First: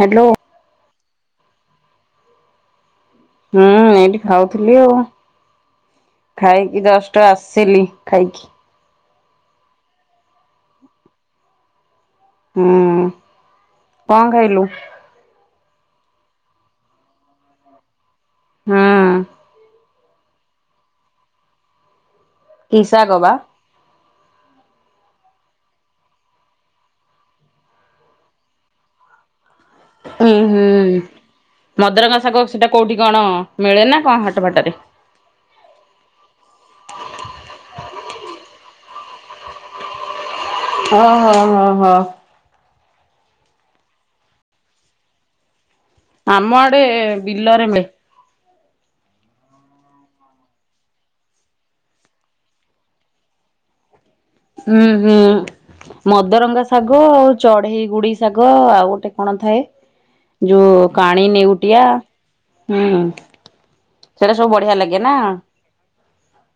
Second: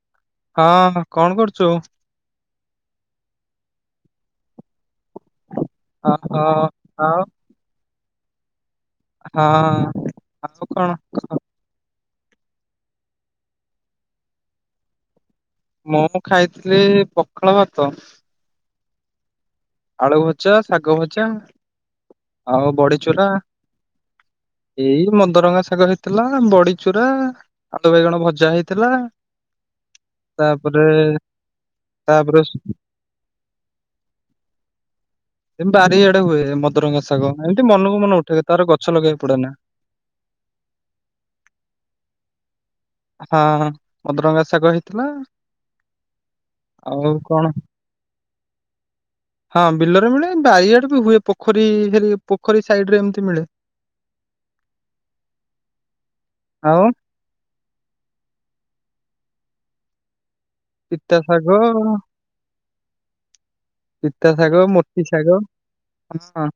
Hello. ହଁ କ'ଣ କରୁଛୁ? ହୁଁ ଏଇଠି ଖାଉଥିଲି ଆଉ ଓହୋ ଖାଇକି ଆଉ ଜଷ୍ଟ ଆସ ସେଲି ଖାଇକି ହଁ ଆଉ କ'ଣ କହ ହୁଁ କ'ଣ ଖାଇଲୁ? ମୁଁ ଖାଇଥିଲି ପଖାଳ ଭାତ ହଁ ଆଳୁ ଭଜା ଶାଗ ଭଜା ଆଉ କି ବଡି ଶାଗ ଚୁରା [inaudible] ଏଇ ମଦରଙ୍ଗା ଶାଗ ହେଇଥିଲା ବଡିଚୁରା ଆଳୁ ବାଇଗଣ ଭଜା ହେଇଥିଲା। ଉୁଁ ହୁଁ ତାପରେ ମଦରଙ୍ଗ ତାପରେ ଶାଗ ସ- ସେଟା କୋଉଠି କ'ଣ ମିଳେ ନା କ'ଣ ହାଟ ବାଟ ରେ ଏମ୍ -ବାରିଆଡେ ହୁଏ ମଦରଙ୍ଗା ଶାଗ ଏମିତି ମନକୁ ମନ ଉଠେ ତାର ଗଛ ଲଗେଇବାକୁ ପଡେ ନା ଓ- ହ -ହ -ହ। ହଁ ମଦରଙ୍ଗା ଶାଗ ହେଇଥିଲା। ଆମ ଆଡେ ଆଉ କଣ ବିଲରେ ମିଳେ। ହଁ ବିଲରେ ମିଳେ ବାରି ଆଡ଼େ ବି ହୁଏ ପୋଖରୀ- ପୋଖରୀ ସାଇଡ ରେ ଏମିତି ମିଳେ। ହୁଁ -ହୁଁ ମଦରଙ୍ଗା ଶାଗ ଆଉ ଚଢେଇ ଗୁଡି ଶାଗ ଆଉ ଗୋଟେ କଣ ଥାଏ ଯଉ ପିତା କାଣି ନେଉଟିଆ ଶାଗ ହୁଁ। ପିତା ସେଟା ସବୁ ଶାଗ, ବଢିଆ ଲାଗେ ମୋତି ନା ଶାଗ ହଁ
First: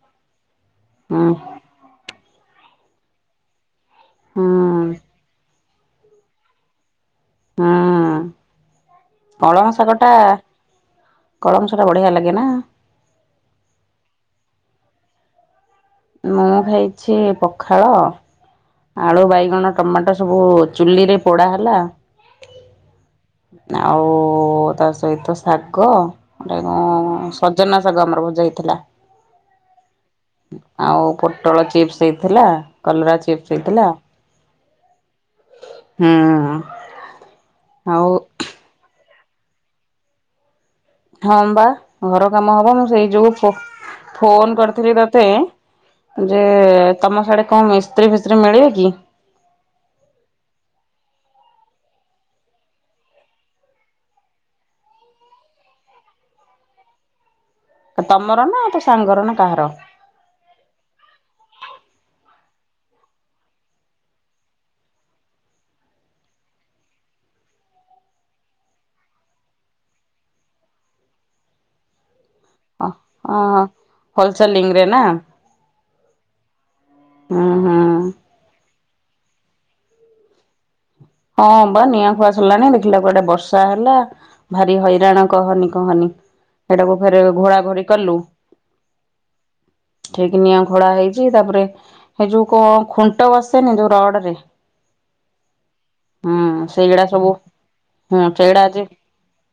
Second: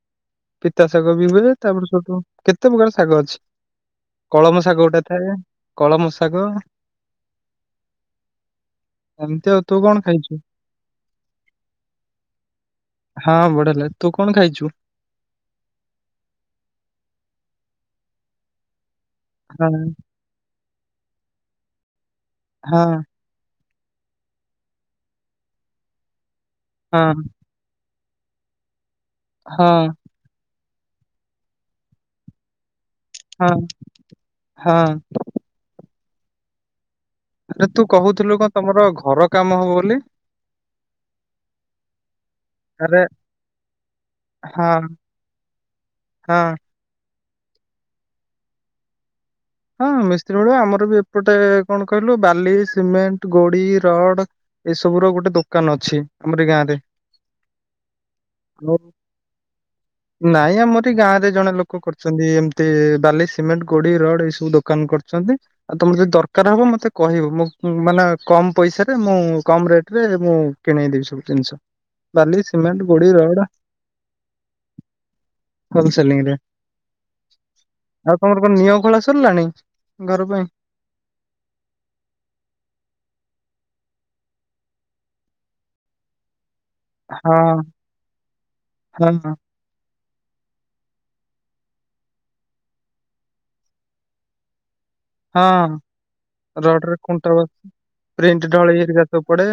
ପିତା ଶାଗ ହୁଁ ବି ହୁଏ ତାପରେ ସେଠୁ କେତେ ପ୍ରକାର ଶାଗ ଅଛି। କଳମ ଶାଗ ହୁଁ ଗୋଟେ ଥାଏ କଳମ ଶାଗ ହୁଁ ଏମିତି ଆଉ କଳମ ତୁ କଣ ଶାଗ ଟା ଖାଇଛୁ କଳମ ଶାଗ ଟା ବଢିଆ ଲାଗେ ନା। ହଁ ବଢିଆ ଲାଗେ। ତୁ କଣ ଖାଇଚୁ? ମୁଁ ଖାଇଚି ପଖାଳ ଆଳୁ, ବାଇଗଣ, ହଁ ଟମାଟୋ ସବୁ ଚୁଲିରେ ପୋଡ଼ା ହେଲା ହଁ। ଆଉ ତା ସହିତ ଶାଗ ହେଟା କଣ ହଁ। ସଜନା ଶାଗ ଆମର ଭଜା ହେଇଥିଲା। ହଁ। ଆଉ ପୋଟଳ ଚିପ୍ସ ହେଇଥିଲା କଲରା ଚିପ୍ସ ହଁ ହେଇଥିଲା ହଁ ହୁଁ। ଆରେ ତୁ ଆଉ କହୁଥିଲୁ କଣ ତମର ଘର କାମ ହବ ବୋଲି। ହଁ ବା ଘର କାମ ହବ ମୁଁ ଆରେ ସେଇ ଯୋଗୁ ଫୋ- ଫୋନ୍ ହଁ କରିଥିଲି ତତେ ହଁ ଯେ ତମ ସିଆଡେ କଣ ମିସ୍ତ୍ରୀ ଫିସ୍ତ୍ରୀ ମିଳିବେ କି? ହଁ ମିସ୍ତ୍ରୀ ମିଳିବ ଆମର ବି ଏପଟେ କଣ କହିଲୁ ବାଲି, ସିମେଣ୍ଟ, ଗୋଡି, ରଡ୍ ଏଇ ସବୁ ର ଗୋଟେ ଦୋକାନ ଅଛି ଆମର ଏଇ ଗାଁରେ। ତମର ନା ତୋ ସାଙ୍ଗର ନା କାହାର? ନାଇଁ ଆମର ଏଇ ଗାଁରେ ଜଣେ ଲୋକ କରିଚନ୍ତି ଏମିତି ବାଲି, ସିମେଣ୍ଟ, ଗୋଡି, ରଡ୍ ଏସବୁ। ବୁ ଦୋକାନ କରିଚନ୍ତି। ଆଉ ତମର ଯଦି ଦରକାର୍ ହବ ମତେ କହିବ ମୁଁ ମାନେ କମ୍ ପଇସାରେ ମୁଁ କମ୍ ରେଟ୍ ରେ ମୁଁ କିଣେଇଦେବି ସବୁ ଜିନିଷ। ବାଲି, ସିମେଣ୍ଟ, ଗୋଡି, ଓହୋ ରଡ୍ ହୋଲସେଲିଂ ରେ ନା ହୋଲସେଲିଂରେ। ଉଁ -ହଁ। ଆଉ ତମର କଣ ନିଁଅ ଖୋଳା ସରିଲାଣି ଘର ପାଇଁ? ହଁ ବା ନିଁଅ ଖୋଳା ସରିଲାଣି ଦେଖିଲାବେଳ କୁ ଆଡେ ବର୍ଷା ହେଲା ଭାରି ହଇରାଣ କହନି କହନି। ହେଟାକୁ ଫେରେ ହଁ ଘୋଡ଼ା ଘୋଡି କଲୁ। ହଁ ହଁ ଠିକି ନିଁଅ ଖୋଳା ହେଇଚି ତାପରେ ହେଇ ଯଉ କଣ ଖୁଣ୍ଟ ବସେନି ଯଉ ରଡ୍ ରେ? ହଁ ହୁଁ ରଡ୍ ରେ ସେଇଗୁଡା ସବୁ ଖୁଣ୍ଟ ହୁଁ ବ-ପ୍ରିଣ୍ଟ ସେଇଗୁଡା ଆଜି ଢଳେଇ ହେରିକା ସବୁ ପଡେ।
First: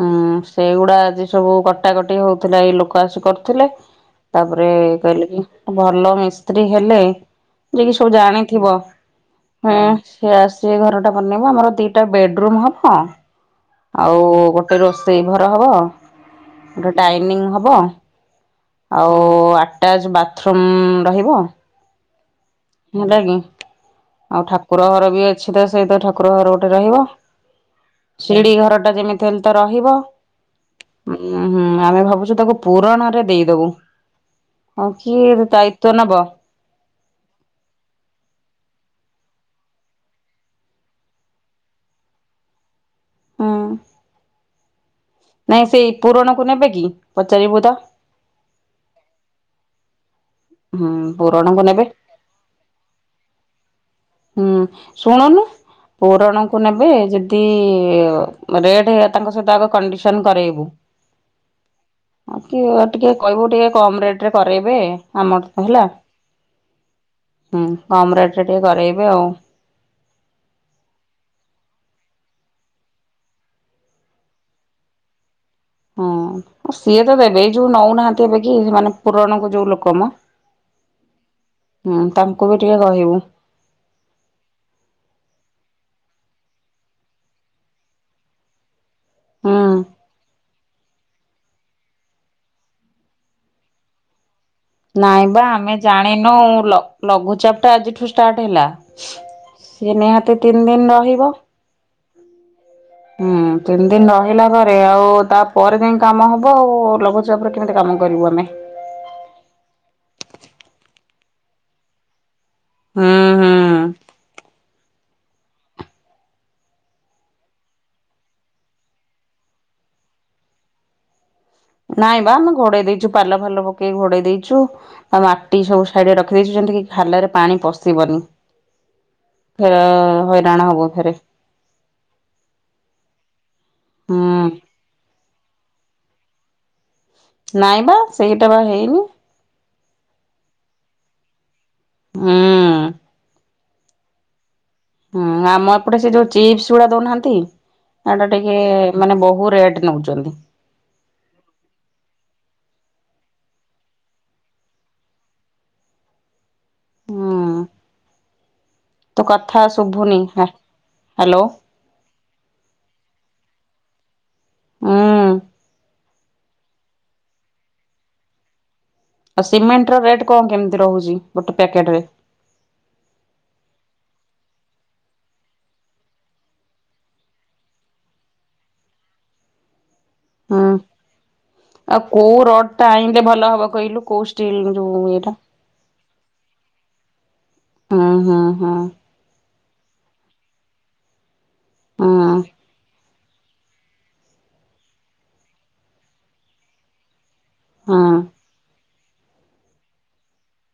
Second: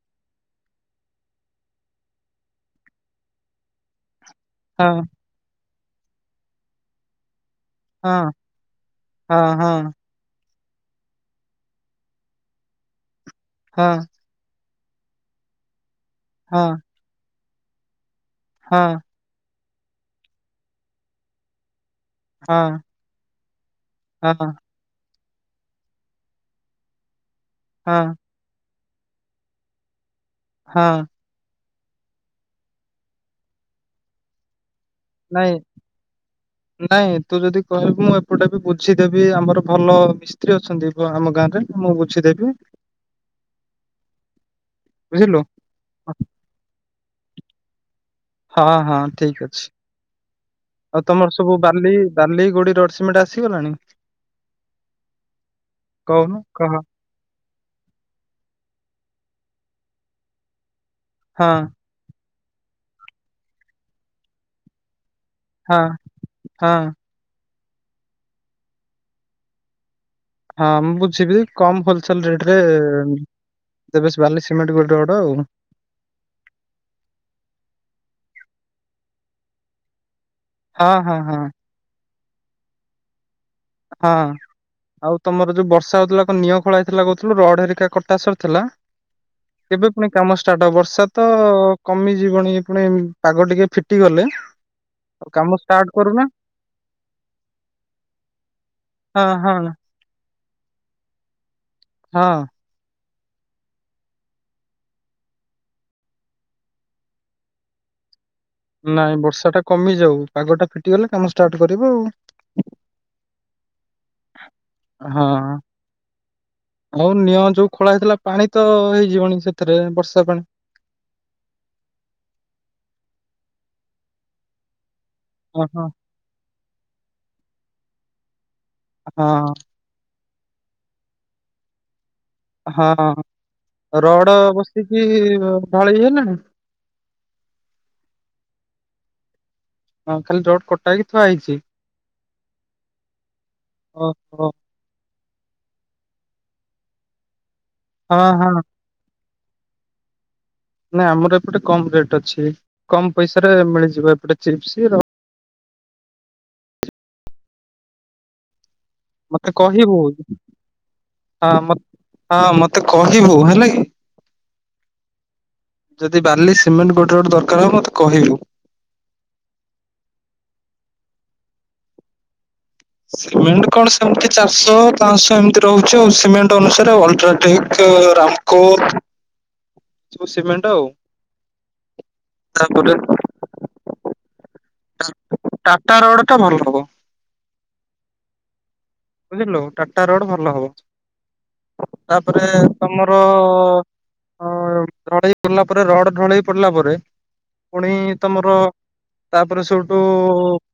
ହୁଁ ସେଗୁଡା ଆଜି ସବୁ କଟାକଟି ହଉଥିଲା ଏଇ ଲୋକ ଆସି କରୁଥିଲେ ତାପରେ ହଁ କହିଲେ କି ଭଲ ମିସ୍ତ୍ରୀ ହେଲେ ଯିଏ କିି ସବୁ ହଁ ଜାଣିଥିବ- ହଁ। ସେ ଆସି ଘରଟା ବନେଇବ ଆମର ଦିଟା ବେଡରୁୁମ୍ ହବ ହଁ ଆଉ ଗୋଟ୍ ଟେ ରୋଷେଇ ଘର ହବ ହଁ। ଡାଇନିଙ୍ଗ୍ ହବ ଆଉ ଆଟାଜ୍ ବାଥରୁମ୍ ରହିବ ହଁ। ହେଲା କି ହଁ ଆଉ ଠାକୁର ଘର ବି ଅଛି ତ ସେଇତ ଠାକୁର ଘର ଗୋଟେ ରହିବ। ହଁ। ଶିଡ଼ିଘରଟା ଯେମିତି ହେଲେ ତ ରହିବ। ହଁ। ଉ ହୁଁ ଆମେ ଭାବୁଚୁ ତାକୁ ପୁରଣରେ ଦେଇଦବୁ। ଆଉ କିଏ ନାଇଁ ଦାୟିତ୍ଵ ନବ? ନାଇଁ ତୁ ଯଦି କହିବୁ ମୁଁ ଏପଟେ ବି ବୁଝିଦେବି ଆମର ଭଲ ମିସ୍ତ୍ରୀ ଅଛନ୍ତି ବ ଆମ ଗାଁରେ ମୁଁ ବୁଝିଦେବି। ହୁଁ। ବୁଝିଲୁ। ନାଇଁ ସେଇ ପୁରଣକୁ ନେବେ କି ପଚାରିବୁ ତ। ହଁ ହଁ ଠିକ୍ ଅଛି। ହୁଁ ଆଉ ତମର ସବୁ ପୁରଣକୁ ନେବେ। ବାଲି ବାଲି ଗୋଡ଼ି ରଡ଼ ସିମେଣ୍ଟ ଆସିଗଲାଣି? ହୁଁ ଶୁଣୁନୁ କହୁନୁ ପୋରଣକୁ କହ ନେବେ ଯେ ତି ରେଟ୍ ତାଙ୍କ ସହିତ ଆଗ କଣ୍ଡିସନ୍ କରେଇବୁ। ହଁ। ଆଉ ଟିକେ ଟିକେ କହିବୁ ଟିକେ କମ ରେଟ୍ ରେ କରେଇବେ ଆମର। ହେଲା ହଁ ହଁ ହୁଁ କମ୍ ରେଟେରେ ଟିକେ କରେଇବେ ଆଉ। ହଁ ମୁଁ ବୁଝିବି କମ୍ ହୋଲସେଲ୍ ରେଟ୍ ରେ ତେ ବେଶ୍ ବାଲି ସିମେଣ୍ଟ ଗୋଟେ ଗୋଡ଼ ଆଉ। ହଁ ସିଏତ ଦେବେ ଏଇ ଯୋଉ ନଉନାହାନ୍ତି ଏବେ କି ମାନେ ପୁରଣକ ଯୋଉ ଲୋକମୋ ହଁ ହଁ ହଁ। ହୁଁ ତାଙ୍କୁ ବି ଟିକେ କହିବୁ। ହଁ। ଆଉ ତମର ଯୋଉ ବର୍ଷା ହଉଥିଲା ନିଅଁ ଖଳାଇଥିଲା କହୁଉଥିଲୁ ରଡ଼ ହେରିକା କଟାସରି ଥିଲା ହୁଁ କେବେ ପୁଣି କାମ ଷ୍ଟାର୍ଟ ହବ ବର୍ଷାତ ତ କମିଯିବଣି ପୁଣି ପାଗ ଟିକେ ଫିଟିଗଲେ। ଆଉ ନାଇଁ ବା କାମ ଆମେ ଷ୍ଟାର୍ଟ କରୁନା ଜାଣିନୁ ଲଘୁ ଲଘୁଚାପଟା ଆଜିଠୁ ଷ୍ଟାର୍ଟ ହେଲା। ହଁ ହଁ ସିଏ ନିହାତି ତିନି ଦିନି ରହିବ। ହଁ। ହୁଁ ତିନି ଦିନ ରହିଲା ପରେ ଆଉ ତା ପରେ ଯାଇ କାମ ହବ ଆଉ ଲଘୁଚା ଜବର କେମିତି କାମ କରିବୁ ଆମେ। ନାଇଁ ବର୍ଷା ଟା କମିଯାଉ ପାଗ ଟା ଫିଟିଗଲେ କାମ ଷ୍ଟାର୍ଟ କରିବୁ ଆଉ। ହୁଁ ହୁଁ। ହଁ। ହଉ ନିଅଁ ଯୋଉ ଖୋଳା ହେଇଥିଲା ପାଣି ତ ହେଇଯିବଣି ସେଥିରେ ବର୍ଷା ପାଣି ନାଇଁ ବା ଆମେ ଘୋଡେ଼ଇ ଦେଇଛୁ ପାଲ ଫାଲ ପକେଇକି ଘୋଡେ଼ଇ ଦେଇଛୁ। ଆଉ ମାଟି ଓହୋ ସବୁ ସାଇଡ଼ରେ ରଖିଦେଇଚୁ ଯେମତି କି ଖାଲରେ ପାଣି ପଶିବନି। ହଁ। ହେରା ହଇରାଣ ହବୁଫେରେ। ହଁ ହଁ ରଡ଼ ହୁଁ ବସିକି ଉ ଢାଳିବେନା? ନାଇଁ ମୋ ସେଇଟାବା ହେଇନି। ହଁ ଖାଲି ରଡ଼ କଟାହେଇକି ଥୁଆ ହେଇଚି? ହୁଁ। ଓହୋ। ହୁଁ ଆମ ଏପଟେ ସେ ଯୋଉ ଚିପ୍ସ ଗୁଡ଼ା ଦଉନାହାନ୍ତି ହଁ ସେଟା ହଁ। ଟିକେ ମାନେ ବହୁ ରେଟ୍ ନେଉଚନ୍ତି। ନାଇଁ ଆମର ଏପଟେ କମ୍ ରେଟ୍ ଅଛି କମ୍ ପଇସାରେ ମିଳିଯିବ ଏପଟେ ଚିପ୍ସ୍ ର ହଁ। ମତେ କହିବୁ ଶୁଭୁନି ହ୍ୟାଲୋ ହଁ ମ ହଁ ମତେ କହିବୁ ହେଲା କି। ହୁଁ। ଯଦି ବାଲି ସିମେଣ୍ଟ ଗୋଟେ ଗୋଟେ ଦରକାର ହବ ମତେ କହିବୁ। ଆଉ ସିମେଣ୍ଟର ରେଟ୍ କଣ କେମିତି ରହୁଯି ଗୋଟେ ପ୍ୟାକେଟରେ। ସିମେଣ୍ଟ କଣ ସେମିତି ଚାରିଶହ ପାଶହ ଏମିତି ରହୁଛି ଆଉ ସିମେଣ୍ଟ ଅନୁସାରେ ଅଲଟ୍ରାଟେକ। ରାମକୁତ୍ ହଁ ଆଉ କୋଉ ରଡଟା ତାପରେ ଆଇଁଲେ ଭଲ ହବ କହିଲୁ କୋଉ ଷ୍ଟିଲରୁ। ଟାଟା ରଡଟା ଭଲ ହବ। ହଁ ହଁ ହଁ। ବୁଝିଲୁ ଟାଟା ରଡ ଭଲ ହବ ହୁଁ ତାପରେ ତମ ଢଳେଇ ପଡିଲା ପରେ ରଡ ଢଳେଇ ପଡିଲା ପରେ ପୁଣି ହୁଁ ତମର ତାପରେ ସେଉଠୁ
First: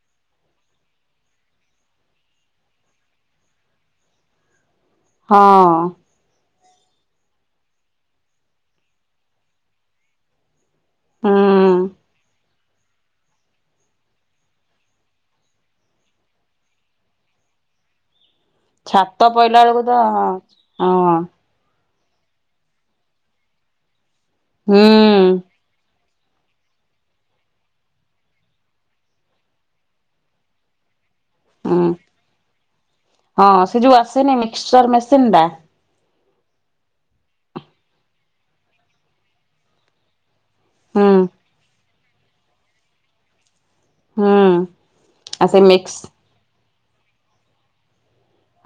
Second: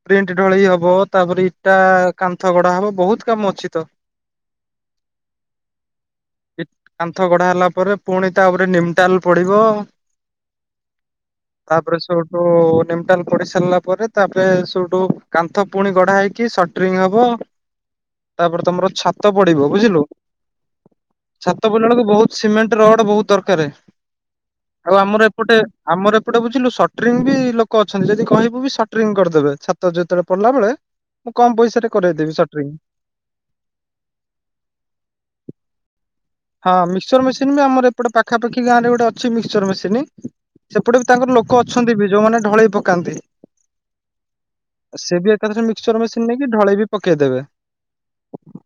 ପ୍ରିଣ୍ଟ ଢଳେଇ ହବ ତାପରେ ଇଟା କାନ୍ଥ ଗଡା ହବ ବହୁତ୍ କାମ ଅଛି ତ। ହଁ। କାନ୍ଥ ଗଢା ହେଲା ପରେ ପୁଣି ତାପରେ ନିମଟାଲ ପଡିବ। ହୁଁ ତାପରେ ସେଉଠୁ ଓ ନିମଟାଲ ପଡି ସାରିଲା ପରେ ତାପରେ ସେଉଠୁ କାନ୍ଥ ପୁଣି ଗଢା ହେଇକି ସଟରିଙ୍ଗ ହବ। ତାପରେ ତମର ଛାତ ପଇଲା ପଡିବ ବେଳକୁ ତ ବୁଝିଲୁ। ହଁ ଛାତ ପିଡିଲା ବେଳକୁ ବହୁତ ସିମେଣ୍ଟ ରଡ ବହୁତ ଦରକାରେ। ହୁଁ। ଆମର ଏପଟେ ଆମର ଏପଟେ ବୁଝିଲୁ ସଟରିଙ୍ଗ ବି ଲୋକ ଅଛନ୍ତି ଯଦି କହିବୁ ବି ସଟରିଙ୍ଗ କରିଦେବେ ଛା ତ ଯେତେବେଳେ ପଡିଲା ବେଳେ ମୁଁ କମ୍ ପଇସାରେ ହୁଁ କରେଇଦେବି ସ ହଁ ସେ ଯୋଉ ଆସେନି ମିକ୍ସଚର ମେସିନି ଡା ହଁ ମିକ୍ସଚର ମେସିନି ବି ଆମର ଏପଟେ ପାଖାପାଖି ଗାଁରେ ଗୋଟେ ଅଛି ମିକ୍ସର ମେସିନି। ସେପଟେ ହୁଁ ବି ତାଙ୍କର ଲୋକ ଅଛନ୍ତି ବି ଯୋଉମାନେ ଢଳେଇ ପକାନ୍ତି। ହୁଁ ସେ ବି ଆଉ ଏକାଥରେ ମିକ୍ସ ମିକ୍ସଚର ମେସିନ୍ ନେଇକି ଢଳେଇ ବି ପକେଇଦେବେ।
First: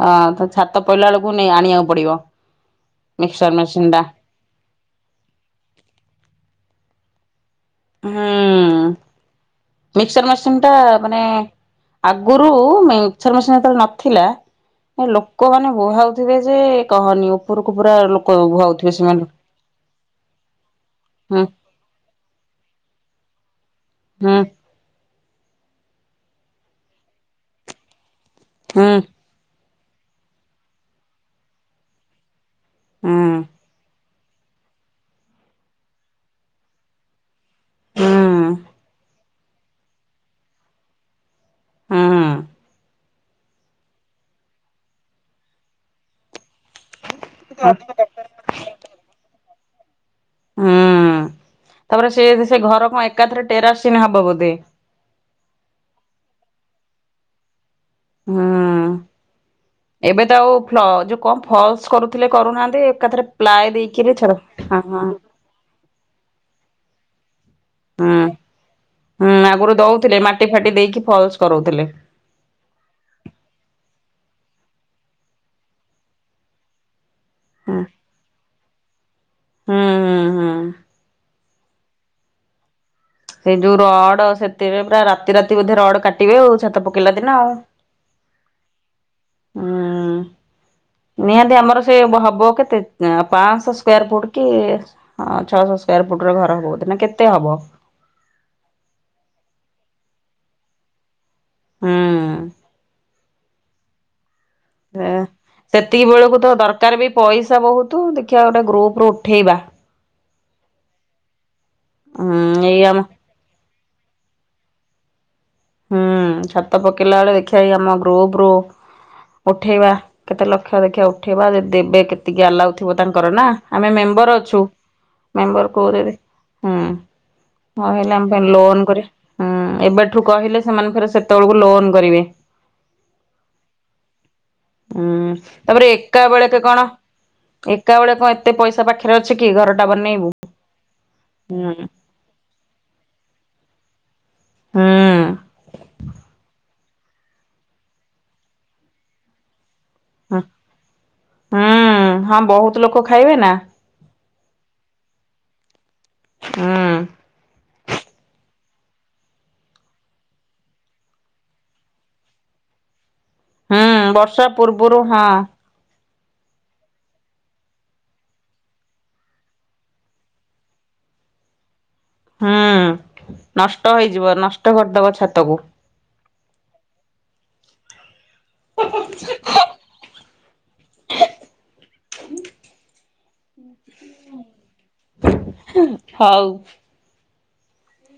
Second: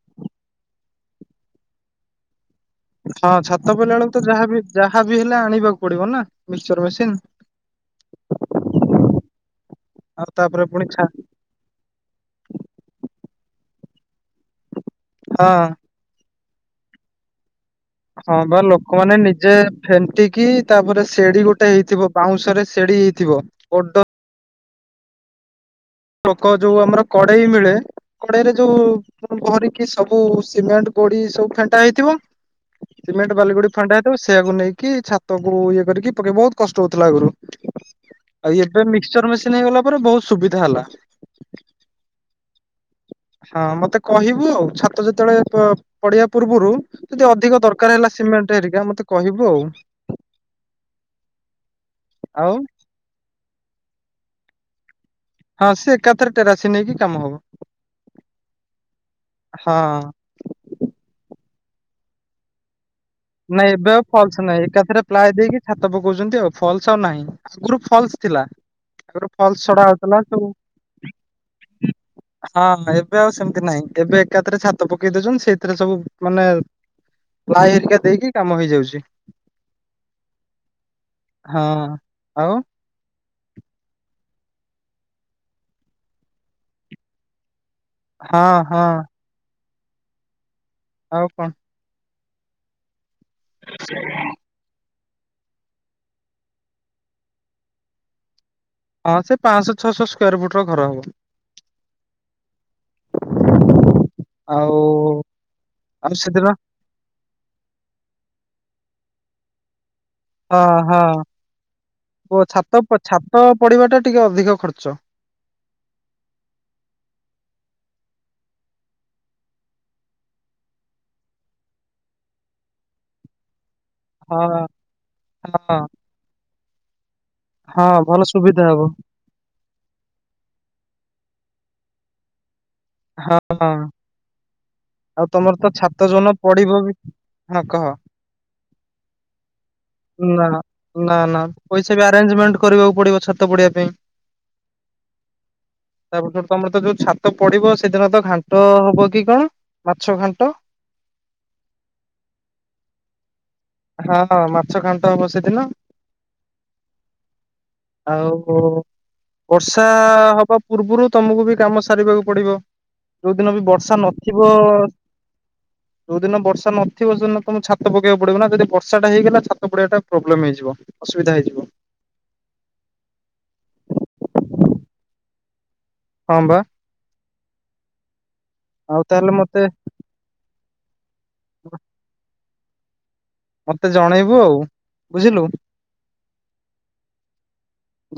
ହଁ ତ ଛାତ ପଡଇଲାବେଳକୁ ନେଇ ଆଣିବାକୁ ପଡିବ। ହଁ ମିକ୍ସଚର ଛାତ ମେସିନ ପିଇଲା ଟା ବେଳକୁ ତ ଯାହା ଯାହାବି ହେଲେ ଆଣିବାକୁ ପଡିବ ନା ମିକ୍ସଚର ମେସିନ୍। ହୁଁ ମିକ୍ସର ଆଉ ମେସିନି ତାପରେ ଟା ପୁଣି ଛା ମାନେ ଆଗରୁ ମିକ୍ସଚର ମେସିନି ଯେତେବେଳେ ନଥିଲା ହଁ ଲୋକମାନେ ବୁହାଉ ଥିବେ ଯେ କହନି ଉ ଉପୁରକୁ ପୁରା ହଁ ଲୋକ ବା ବୁହାଉଥିବେ ଲୋକମାନେ ସେମାନେ ନିଜେ ଫେଣ୍ଟିକି ତାପରେ ହୁଁ ସେଢ଼ି ଗୋ ହେଇଥିବ ବାଉଁଶରେ ସେଡି ହେଇଥିବ ବଡ ହୁଁ। ଲୋକ ଯୋଉ ଆମର କଡେଇ ମିଳେ କଡେଇରେ ଯୋଉ ହୁଁ ଭରିକି ସବୁ ସିମେଣ୍ଟ ଗୋଡି ସବୁ ଫେଣ୍ଟା ହେଇଥିବ ହୁଁ ସିମେଣ୍ଟ ବାଲି, ଗୋଡି ଥଣ୍ଡା ହେଇଥିବ ସେଇଆକୁ ନେଇକି ଛାତକୁ ଇଏ କରିକି ପକେଇ ବହୁତ କଷ୍ଟ ହଉଥିଲା ଆଗୁରୁ। ଆଉ ହୁଁ ଏବେ ମିକ୍ସଚର ମେସିନି ହେଇଗଲା ପରେ ବହୁତ ସୁବିଧା ହେଲା। ହୁଁ। ହଁ ମତେ କହିବୁ ଆଉ ଛାତ ଯେତେବେଳେ ପ ପଡ଼ିବା ପୂର୍ବରୁ ଯଦି ଅଧିକ ଦରକାର ହେଲା ସିମେଣ୍ଟ ହେରିକା ମତେ କହିବୁ ଆଉ। ହୁଁ ତାପରେ ସେ ଆଉ ସେ ଘର କଣ ଏକାଥରେ ଟେରାସିନ୍ ହବ ବୋଧେ। ହଁ ସିଏ ଏକାଥରେ ଟେରାସି ନେଇକି କାମ ହବ। ହଁ ହଁ ଏବେ ଆଉ ଫ୍ଲ ଯୋଉ କଣ ଫ୍ଲସ୍ କରୁଥିଲେ କରୁନାହାନ୍ତି ଏକାଥରେ ପ୍ଲାଏ ନାଇଁ ଏବେ ଆଉ ଦେଇକିରି ଛାଡ ଫ୍ଲସ୍ ନାଇଁ ହଁ ଏକାଥରେ ହଁ ପ୍ଲାଏ ଦେଇକି ଛାତ ପକଉଛନ୍ତି ଆଉ ଫ୍ଲସ୍ ଆଉ ନାହିଁ ଆଗୁରୁ ଫ୍ଲସ୍ ହୁଁ ଥିଲା ତାପରେ ହୁଁ ଫ୍ଲସ୍ ଆଗରୁ ଛଡା ଦଉଥିଲେ ହଉଥିଲା ସ ମାଟି ଫାଟି ଦେଇକି ଫଲସ କରଉଥିଲେ ହଁ ଏବେ ଆଉ ସେମିତି ନାହିଁ ଏବେ ଏକାଥରେ ଛାତ ପକେଇ ଦଉଛନ୍ତି ସେଇଥିରେ ସବୁ ମାନେ ପ୍ଲାଏ ହୁଁ ହେରିକା ଦେଇକି କାମ ହେଇଯାଉଛି। ହୁଁ, ହୁଁ, ହୁଁ। ହଁ ଆଉ? ସେଇ ଯୋଉ ରଡ ସେଥିରେ ପୁରା ରାତି ରାତି ବୋଧେ ରଡ କାଟିବେ ଆଉ ଛାତ ପକେଇଲା ଦିନ ଆଉ। ହଁ ହଁ। ହୁଁ ଆଉ କଣ ନିହାତି ଆମର ସେ ବହବ କେତେ ପାଞ୍ଚଶହ ସ୍କ୍ୟାର ଫୁଟ୍ କି ଛଅଶହ ସ୍କ୍ୟାର ଫୁଟ ର ଘର ହବ ବୋଧେ ନା କେତେ ହବ? ହଁ ସେ ପାଞ୍ଚଶହ ଛଅଶହ ସ୍କ୍ୟାର ଫୁଟ ର ଘର ହବ। ହଁ। ଆଉ ସେତିକି ଆଉ ବେଳକୁ ସେଦିନ ତ ଦରକାର ବି ପଇସା ବହୁତ ଦେଖିବା ଗୋଟେ ଗ୍ରୁପ ରୁ ଉଠେଇବା। ହଁ ହଁ ଓ ହୁଁ ଏଇ ଆମ ଛାତପ ଛାତ ପଡିବା ଟା ଟିକେ ଅଧିକ ଖର୍ଚ୍ଚ। ହୁଁ ଛାତ ପକେଇଲା ବେଳେ ଦେଖିବା ଆମ ଗୁରୂପ ରୁ ଉଠେଇବା କେତେ ଲକ୍ଷ ଦେଖିଆ ଉଠେଇବା ଦଦି ଦେବେ କେତିକି ଆଲାଉ ଥିବ ତାଙ୍କର ନା ଆମେ ମେମ୍ ବର ହଁ ଅଛୁ ମେମ୍ବର ହଁ କୋରେବେ ହୁଁ। ଆଉ ହଁ ଭଲ ଲାମ୍ବା ସୁବିଧା ଲୋନ ହବ। କରିଆ ହୁଁ ଏବେଠୁ କହିଲେ ସେମାନେ ଫରେ ସେତେବେଳକୁ ଲୋନ କରିବେ। ହଁ ଆଉ ହୁଁ ତମର ତ ତାପରେ ଛାତ ଏକା ଯୋଉଦିନ ବେଳେକେ କଣ ପଡିବ ବି ହଁ କହ ଏକା ବେଳେ କଣ ଏତେ ପଇସା ପାଖରେ ଅଛି କି ଘରଟା ବନେଇବୁ ନା ନା ନା ହୁଁ ପଇସାବି ଆ ରେଞ୍ଜମେଣ୍ଟ କରିବାକୁ ପଡିବ ଛାତ ପଡିବା ପାଇଁ। ହୁଁ ତାପରେ ତମର ତ ଯୋଉଛା ତ ପଡିବ ସେଦିନ ତ ଘାଣ୍ଟ ହବ କି କଣ ମାଛ ଘାଣ୍ଟ? ହୁଁ ହଁ ବହୁତ ଲୋକ ଖାଇବେ ନା। ହଁ ମାଛ ଘାଣ୍ଟ ହବ ସେଦିନ ହୁଁ ଆଉ ବର୍ଷା ହବା ପୂର୍ବରୁ ତମକୁ ବି କାମ ସାରିବାକୁ ପଡିବ। ଯୋଉଦିନ ବି ହୁଁ ବର୍ଷା ନଥିବ ପୂର୍ବରୁ ହଁ ଯୋଉଦିନ ବର୍ଷା ନଥିବ ସେଦିନ ତମ ଛାତ ପକବାକୁ ପଡିବ କିନା ଯଦି ବର୍ଷାଟା ହେଇଗଲା ଛାତ ପଡ଼ିବାଟା ପ୍ରବଲେମ୍ ହେଇଯିବ ଅସୁବିଧା ହୋଇଯିବ। ହୁଁ ନଷ୍ଟ ହେଇଯିବ ନଷ୍ଟ କରିଦବ ଛାତକୁ। ହଁ ବା। ଆଉ ତାହେଲେ ମତେ ହ ଆଉ। ବୁଝିଲୁ ହଉ।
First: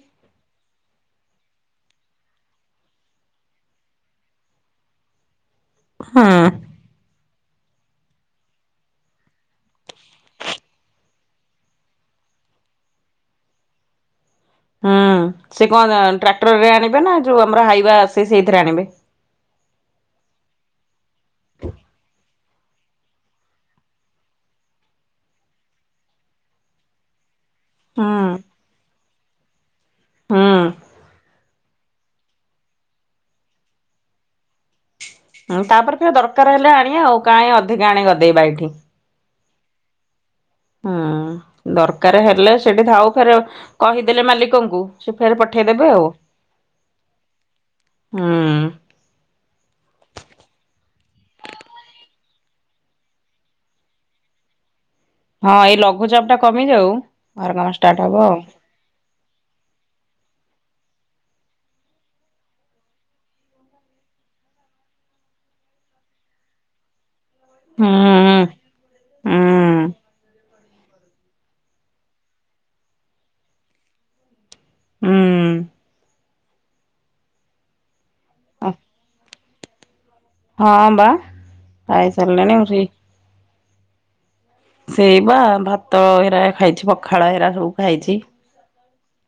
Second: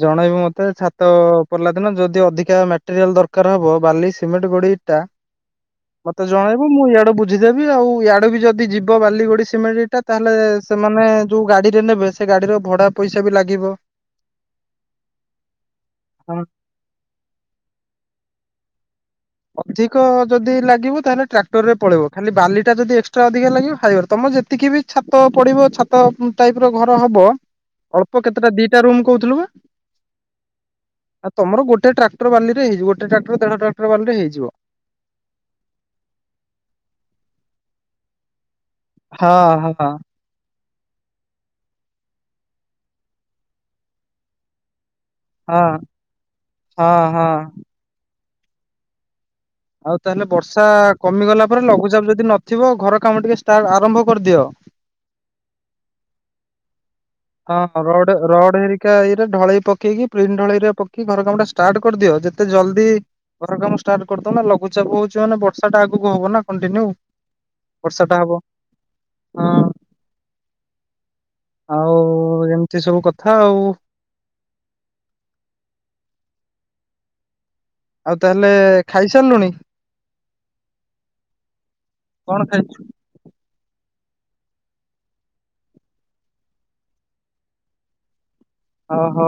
ଜଣେଇବୁ ମତେ ଛାତ ପଡିଲା ଦିନ ଯଦି ଅଧିକା ମେଟେରିଆଲ ଦରକାର ହବ ବାଲି, ସିମେଣ୍ଟ, ଗୋଡି, ଇଟା ମତେ ହଁ। ଜଣେଇବ ମୁଁ ଇଆଡେ ବୁ ବୁଝିଦେବି ଆଉ ଇଆଡ଼େ ବି ଯଦି ଯିବ ବାଲି, ଗୁଡ଼ି ସିମେ, ଣ୍ଟଟା ତାହେଲେ ସେମାନେ ଯେଉଁ ଗାଡ଼ିରେ ନେବେ ସ୍ ସେ ଗାଡିର ଭଡା ପଇସା ବି ଲାଗିବ। ହୁଁ ସେ କଣ ଟ୍ରାକ୍ଟରରେ ଆଣିବେ ନା ଯୋଉ ଆମର ହାଇୱା ଆସେ ସେଇଥିରେ ଆଣିବେ। ଅଧିକ ଯଦି ଲାଗିବ ତାହେଲେ ଟ୍ରାକ୍ଟର ରେ ପଳେଇବ ଖାଲି ବାଲି ଟା ଯଦି ଏକ୍ସଟ୍ରା ଅଧିକା ଲାଗିବ ହାଇବାର ତମେ ଯେତିକି ବି ଛାତ ପଡିବ ଛାତ ଟାଇପ ର ଘର ହବ ଅଳ୍ପ କେତେଟା ହଁ। ଦିଟା ରୁମ୍ କହୁଥିଲୁ ବା ଆ ତମର ଗୋଟୋ ଟ୍ରାକ ଟ୍ର ବାଲିରେ ହେଇଯ ଗୋଟେ ଟ୍ରାକ୍ର ଦେଢ ଟାକଟର ବାଲିରେ ହେଇଜିବ। ହୁଁ ତାପରେ ଫେର ଦରକାର ହେଲେ ଆଣିବା ଆଉ କାହି ଅଧିକା ଆଣିକି ଗଦେଇବା ଏଇଠି। ହଁ ହଁ। ହୁଁ ଦରକାର ହେଲେ ସେଠି ଧାଉ ଫେର କହିଦେଲେ ମାଲିକଙ୍କୁ ସେ ଫେର ପଠେଇଦେବେ ଆଉ ହଁ ହଁ। ହୁଁ। ଆଉ ତାହେଲେ ବର୍ଷା କମିଗଲା ପରେ ଲଘୁଚାପ ଯଦି ନଥିବ ଘର କାମ ଟିକେ ଷ୍ଟା ଆରମ୍ଭ କରିଦିଅ। ହଁ ଏଇ ଲଘୁଚାପ ଟା କମିଯାଉ ଘର ହଁ କାମ ଆମର ଷ୍ଟାର୍ଟ ଗୋଟେ ହବ ଆଉ। ରୋଡ ହେଇ କାଇରେ ଢଳେଇ ପକେଇକି ପ୍ରିନଟ୍ ଢଳେଇରେ ପକେଇି ଘର କାମ ଟା ଷ୍ଟାର୍ଟ କରିଦିଅ ଯେତେ ଜଲ୍ଦି ଘର କାମ ଷ୍ଟାର୍ଟ କରିଦଉ ନ ଲଘୁଚାପ ହଉଛି ମାନେ ବର୍ଷା ଟା ଆଗକୁ ହବ ନା କଣ୍ଟିନ୍ୟୁ। ହୁଁ ବର୍ଷା ଟା ହବ ହୁଁ ହଁ ଆଉ ଏମିତି ସବୁ କଥା ଆଉ। ହୁଁ ଆଉ ତାହେଲେ ଖାଇସାରିଲୁଣି? ହଁ ବା ଖାଇ କଣ ସାରିଲିଣି ଖାଇଛୁ ଆଉରି। ସେଇ ବା ଭାତ ଏରା ଖାଇଛି ପଖାଳ ଏରା ସବୁ ଖାଇଛି। ଓହୋ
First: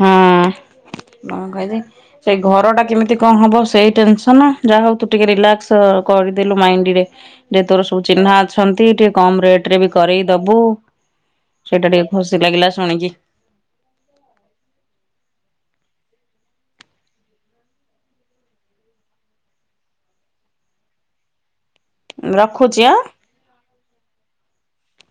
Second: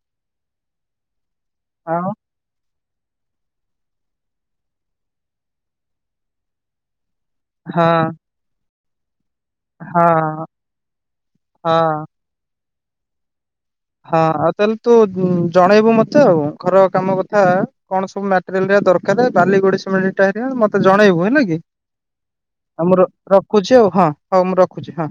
ହଁ କଣ ଆଉ [unintelligible] ସେ ଘର ଟା କେମିତି କଣ ହବ ସେଇ ଟେନସନ ଯାହା ହଉ ତୁ ଟିକେ ରିଲାକ୍ସ କରିଦେଲୁ ମାଇଣ୍ଡ ରେ। ଯେ ହଁ ତୋର ସବୁ ଚିହ୍ନା ଅଛନ୍ତି ଟିକେ କମ ରେଟ ରେ ବି ହଁ କରଇ ହଁ। ଦବୁ ସେଇଟା ଟିକେ ହଁ ଖସି ଶିଲାଗିଲା ଶୁଣିକି। ହଁ ଆଉ ତାହେଲେ ତୁ ଜଣେଇବୁ ମତେ ଆଉ ଘର କାମ କଥା କଣ ସବୁ ମେ ଦରକାର ଦାଲି ଗୋଡ଼ି ସିମେଣ୍ଟ ଇଟା ହେରିକା ମତେ ଜଣେଇବୁ ହେଲା କି। ରଖୁଛି ଆଉ ମୁଁ ଆଁ। ରଖୁଛି ଆଉ ହଁ ହଉ ମୁଁ ରଖୁଛି ହଁ।